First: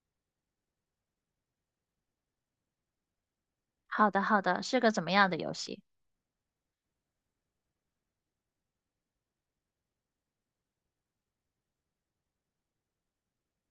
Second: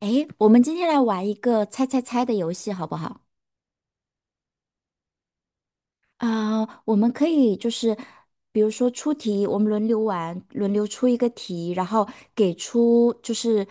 诶，我们今天来玩一个猜猜猜的游戏，好不好？好的，好的，是个怎么样的游戏？啊、我们可以就是，比如说出题，我们轮流玩，轮流出一个题，然后给出就是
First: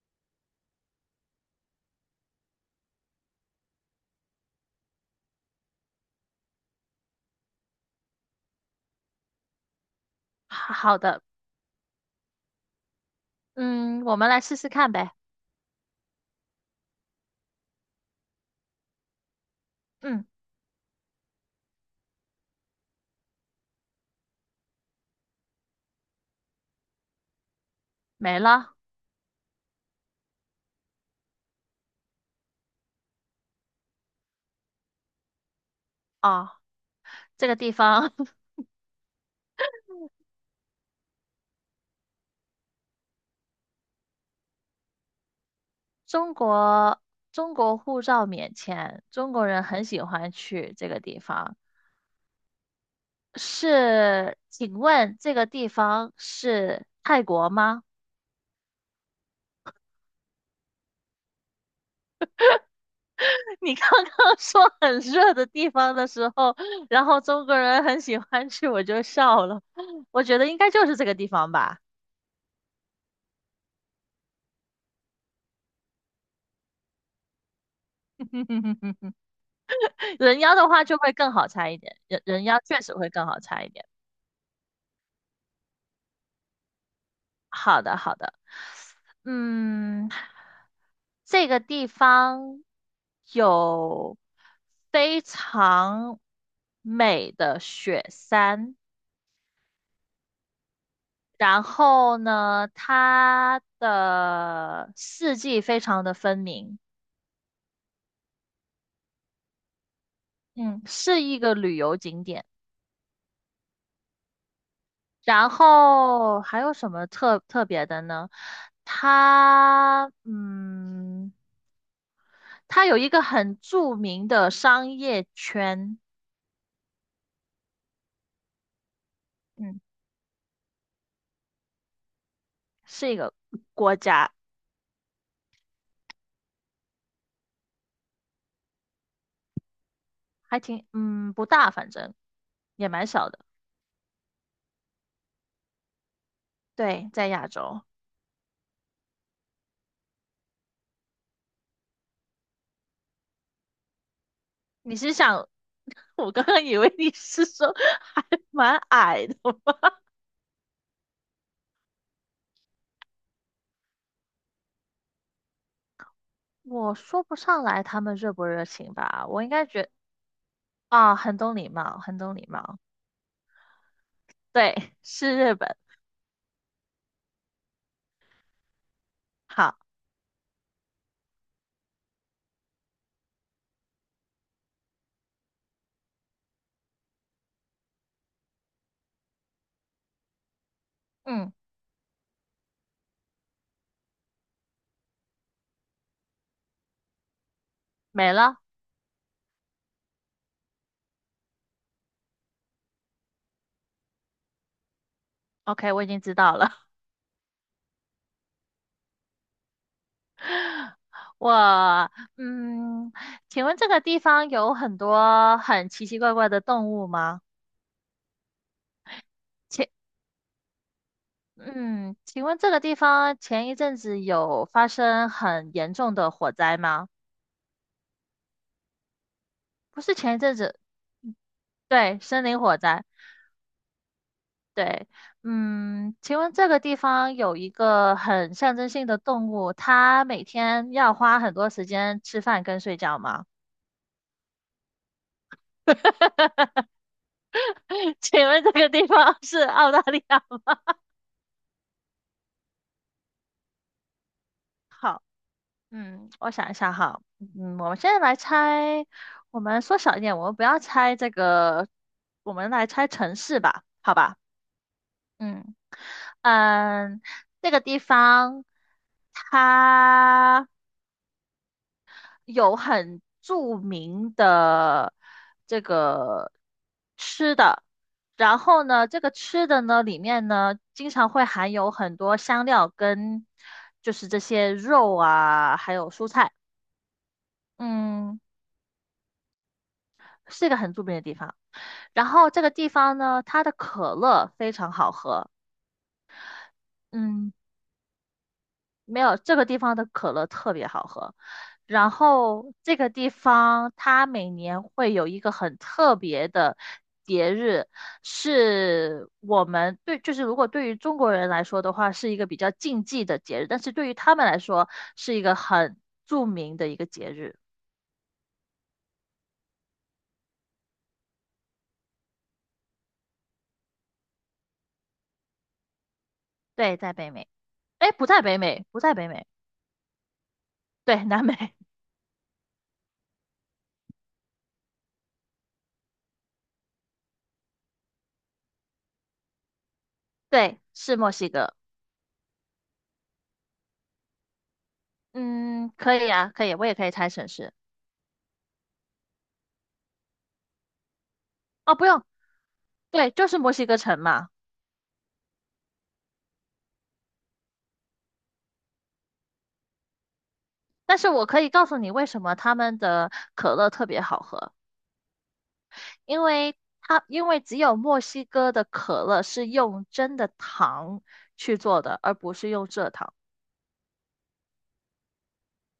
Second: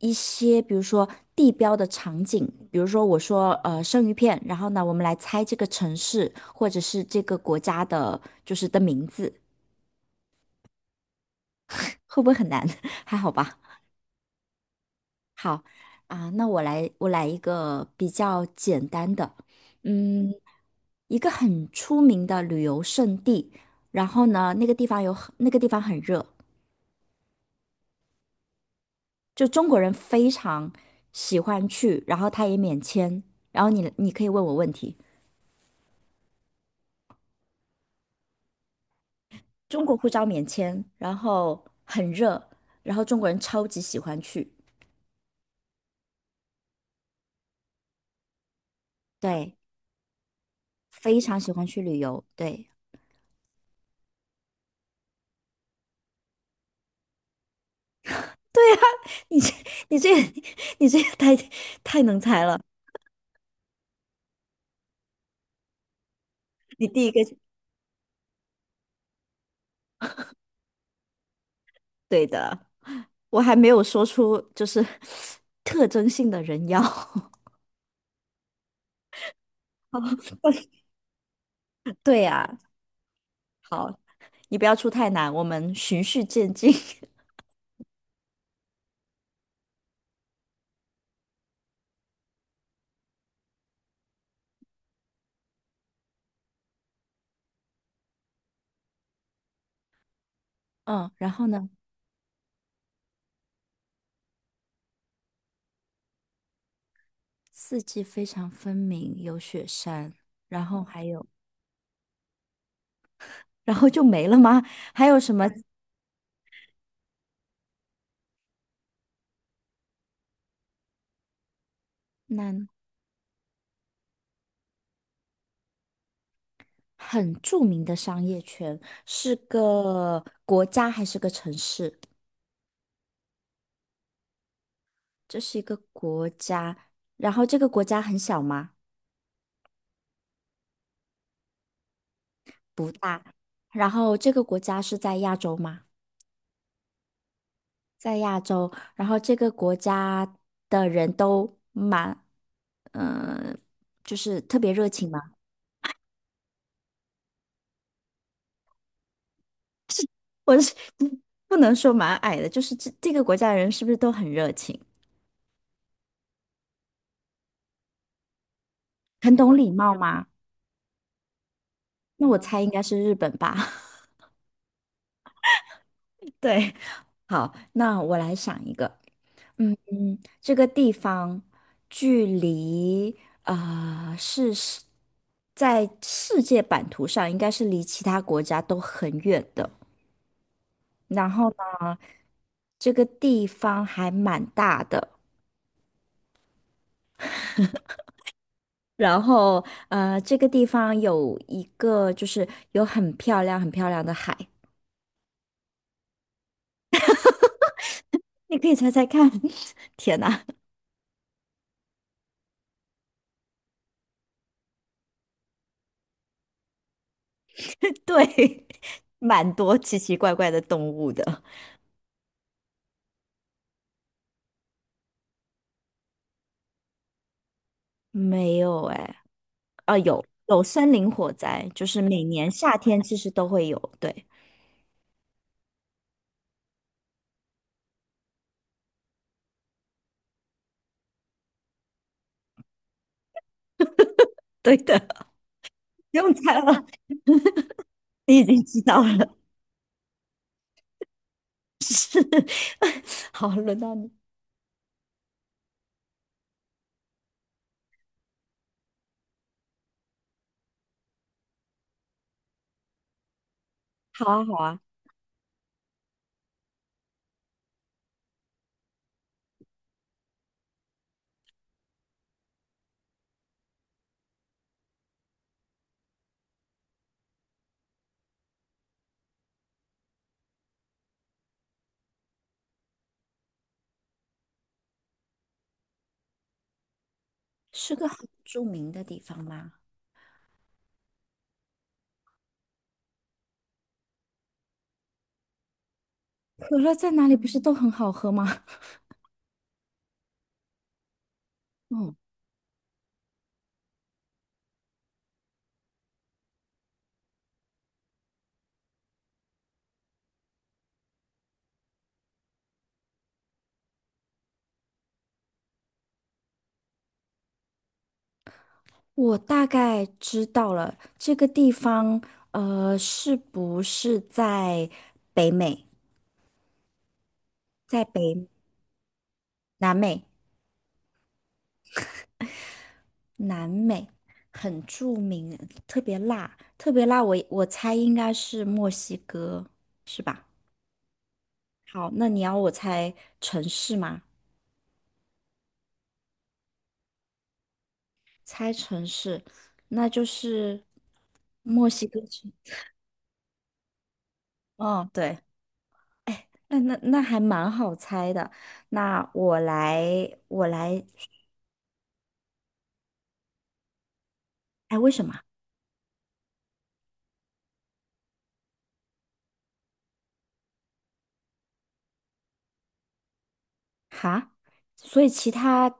一些，比如说地标的场景，比如说我说生鱼片，然后呢，我们来猜这个城市或者是这个国家的，就是的名字，好好的。会不会很难？还好吧？嗯，我们来试试看呗。好啊、那我来一个比较简单的，嗯，嗯。一个很出名的旅游胜地，然后呢，那个地方很热，没了。就中国人非常喜欢去，然后它也免签，然后你可以问我问题，哦，这个地方，中国护照免签，然后很热，然后中国人超级喜欢去，中国中国护照免签，中国对，人很喜欢去这个地非常喜方。欢去旅游，对，是，请问这个地方是泰国吗？你这你这个 你这个太能猜了，你刚刚说很热的地方的时候，你然第一后个就中国人很喜欢去，我就笑了。我觉得应该就是这个地方吧。对的，我还没有说出就是 特征性的人妖。人妖的 话就会更好猜一点，对人人呀，妖确实会更好猜一点。好，你不要出太难，我们循序渐进。好的，好的。嗯，这个地方有非常美的雪山，嗯，然后然呢，后呢，它的四季非常的分明，四季非常分明，有雪山，然后嗯，还是有，一个旅游景点。然后就没了吗？还有什么然后还有什么特别的呢？它，嗯。南它有一个很著名的商业圈。很著名的商业圈，是嗯，个国家还是个城市？是一个国家，这是一个国家，然后这个国家很小吗？还挺，嗯，不大，反正也不蛮大。小的。然后这个国家是在亚洲吗？对，在亚洲。在亚洲，然后这个国家的人都蛮嗯、呃就是特别热你情是吗？想，我刚刚以为你是说还 蛮矮的吗？我是 不能说蛮矮的，就是这个国家的人是不是都很热情，我说不上来他们热不热情吧，很我应懂该礼觉貌吗？啊，很懂礼貌，很那懂我礼猜应貌。该是日本吧。对，是日本。对，好，那我来想一个，好。嗯，这个地方距离啊呃是是在世界版图上应该是离其他国家都很远的，然后嗯，呢，这个地方还蛮大的。没了。这个地方有一个就是有很漂亮、很漂亮的海，OK，我已经知道了。你可以猜猜看。天哪，我，嗯，请问这个地方有很多很奇奇怪怪的动物吗？对，蛮多请，奇奇怪怪的动物的。嗯，请问这个地方前一阵子有发生很严重的火灾吗？没有哎，啊，不是有前一阵子，森林火嗯，灾，就是对，每森年林夏火天灾，其实都会有。对，对。请问这个地方有一个很象征性的动物，它每天要花很多时间吃饭跟睡觉吗？对的，不用猜了，你已请问经这知个道地了。方是澳大利亚吗？好，轮到你。好。嗯，我想一下哈。嗯，我们现在来猜，我们缩小一点，我们不要猜这个，我们来猜城市吧，好好吧？啊，好啊，嗯嗯，这个地方它有很著名的这个吃的，然后呢，这个吃的呢里面呢经常会含有很多香料跟就是这些肉啊，还有蔬菜。是个很嗯。著名的地方吗？是一个很著名的地方。然后这个地方呢，它的可乐非常好喝。可乐在哪里不嗯，是都很好喝吗？没有，这个地方的可乐特别好喝。然嗯。后这个地方它每年会有一个很特别的节日，是我们对，就是如果对于中国人来说的话，是一个比较禁忌的节日，但是对于他们来说是一个很著名的一个节日。我大概知道了这个地方，呃，是不是在北美，对，在北美。在哎，不在北北美，不在北美。南美？对，南美。南美很著名，特别辣我。我猜应该是墨西哥，是吧？对，是墨西哥。好，那你要我猜城市吗？嗯，可以啊，可以，我也可以猜城市。猜城市，那就是墨哦，不西哥用，城。对，就是墨西哥城嘛。哦，对，那还蛮好猜的。那我来，我来，但是我可以告诉你为什么他们的可乐特别好喝，哎，为什么？因为只有墨西哥的可乐是用真的糖去做的，而不是用蔗糖。哈，所以其他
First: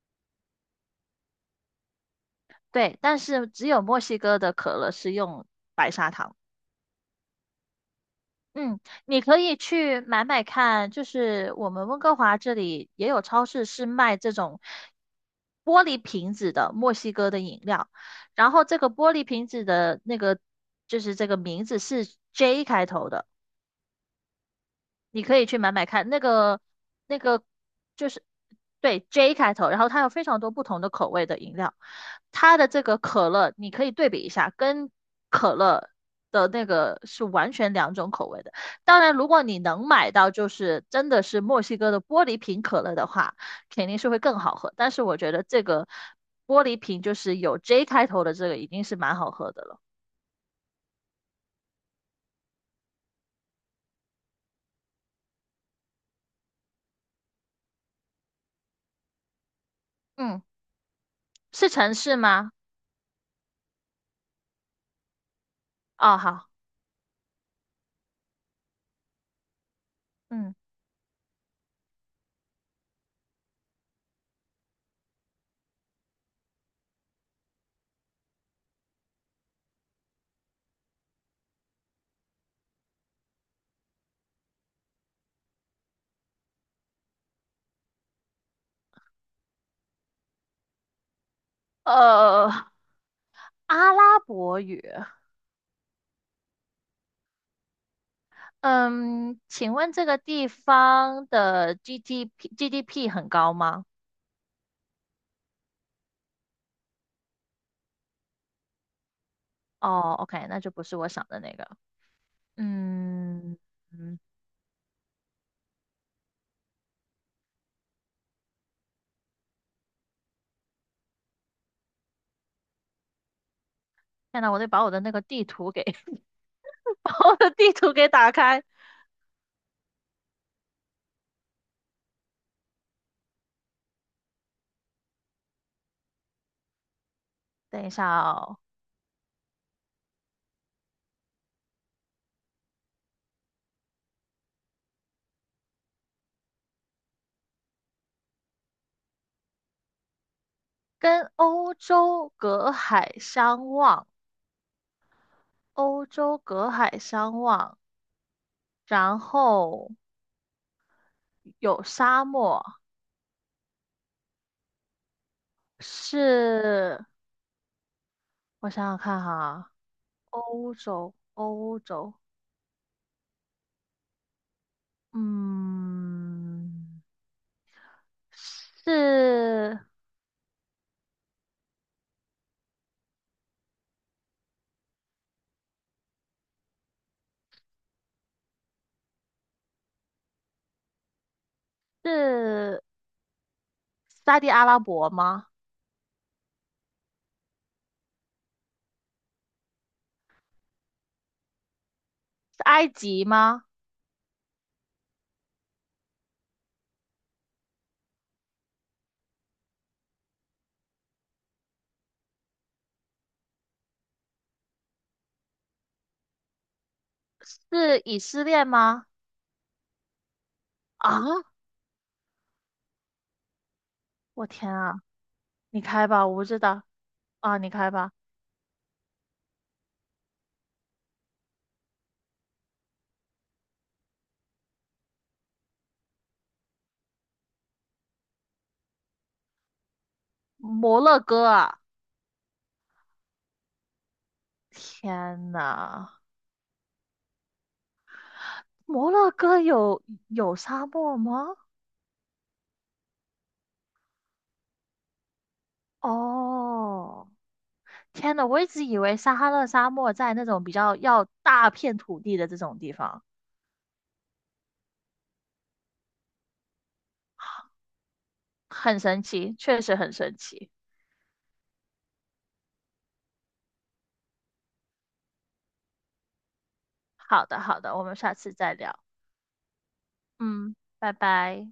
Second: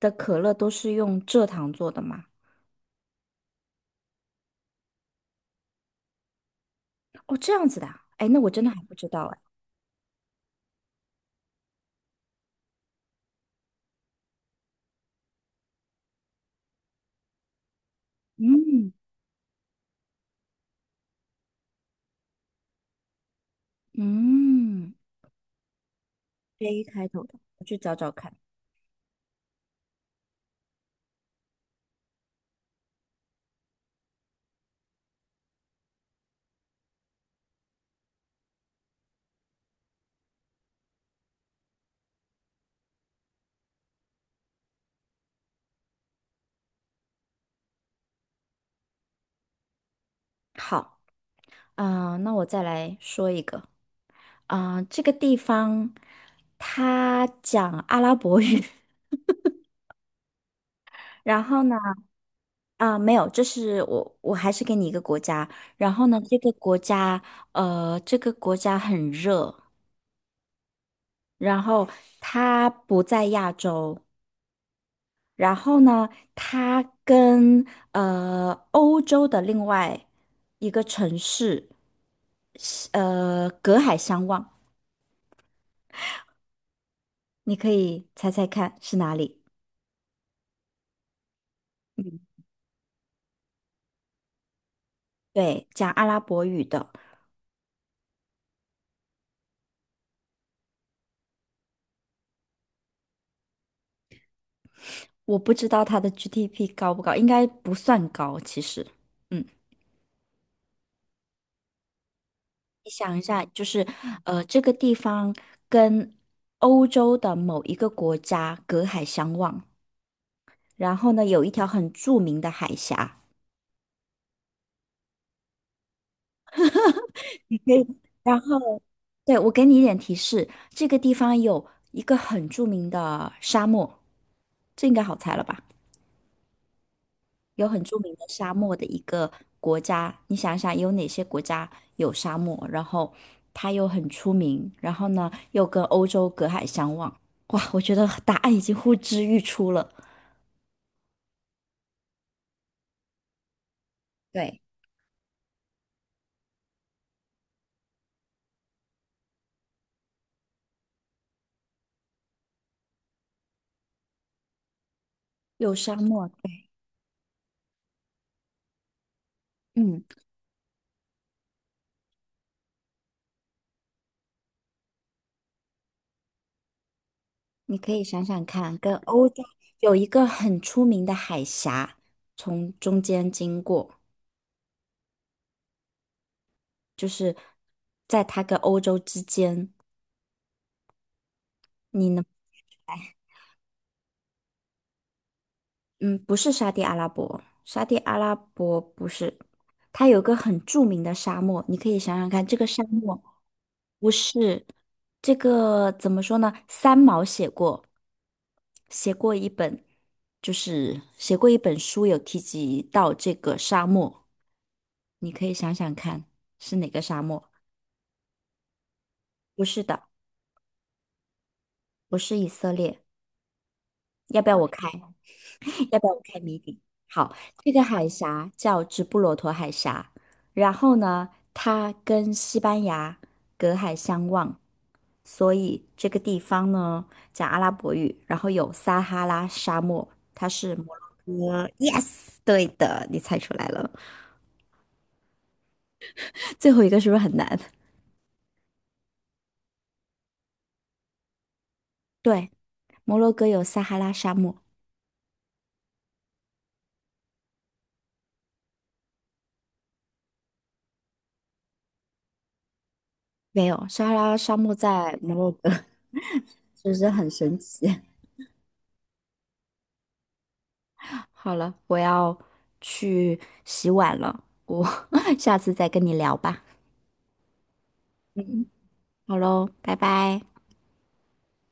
的可乐都是用蔗糖做的吗？对，但是只有墨西哥的可乐是用白砂糖。哦，这样子的啊，哎，那我真的嗯，还不知你道哎。可以去买买看，就是我们温哥华这里也有超市是卖这种玻璃瓶子的墨西哥的饮料，然后这个嗯玻璃瓶子的那个就是这个名字是 J 开头的。嗯你可以去买买看，那个，J 开那头的，个我去找就找是看。对 J 开头，然后它有非常多不同的口味的饮料，它的这个可乐你可以对比一下，跟可乐的那个是完全两种口味的。当然，如果你能买到就是真的是墨西哥的玻璃瓶可乐的话，肯定是会更好喝。但是我觉得这个玻璃瓶就是有 J 开头的这个已经是蛮好喝的了。好，啊、那我再来说一个，啊、这个地方它讲阿拉伯语，嗯，然后是呢，城市吗？啊、没有，这是我，我还是给你一个国家，然后哦，呢，这好。个国家，这个国家很热，嗯，然后他不在亚洲，然后呢，他跟欧洲的另外一个城市，隔海相望，你可以猜猜看是哪里？呃。阿拉伯语。对，讲阿拉伯语的，嗯，请问这个地方的 GDP 很高吗？我不知道它的 GDP 高不高，应该不算高，其实。嗯。哦，OK，那就不是我想的那个。你想一下，嗯就是嗯，这个地方跟欧洲的某一个国家隔海相望，然后呢，有一条很著名的海峡，天呐，我得把我的那个地图给 把我的你可地以。图给打然开。后，对，我给你一点提示，这个地方有一个很著名的沙漠，这应该好猜了吧？有很等一著下名的沙哦，漠的一个国家，你想想有哪些国家有沙漠，然后它又很出名，然后呢又跟欧洲隔海相望。哇，我觉得答案已经呼之欲出了。跟欧洲隔海相望，对，欧洲隔海相望，然后有沙漠。有沙漠，对，是，我想想看哈，嗯。欧洲，欧洲。嗯，你可以想想看，跟欧洲是有一个很出名的海峡，从中间经过，就是在它跟欧洲之间，你能，是沙地阿拉伯吗？嗯，不是沙地阿拉伯，沙地阿拉伯不是，它有个很著名的沙漠，你可以想想看，这是个沙埃漠及吗？不是这个怎么说呢？三毛写过，写过一本，就是写过一本书，有提及到这个沙漠。你可以想想看，是哪个沙漠？是以色列吗？不是的，啊，不是以色列。要我不要我天开？啊！你 要不开要我吧，我开不知谜底？道。好，啊，你这个开海吧。峡叫直布罗陀海峡，然后呢，它跟西班牙隔海相望，所以这个地方呢讲阿拉伯语，然后有撒哈拉沙漠，它是摩摩洛哥洛哥。啊！Yes，对的，你猜出来了。天呐，最后一个是不是很难？摩洛哥有沙漠吗？对，摩洛哥有撒哈拉沙漠，哦，天呐，我一直以为撒哈拉沙漠在那种比较要大片土地的这种地方，没有，撒哈拉沙漠在摩洛哥。是不是很神 奇？很神奇，确实很神奇。好了，我要去洗碗了，我 下次再跟你聊吧。好的，好的，我们下次再聊。好喽，拜拜。嗯，拜拜。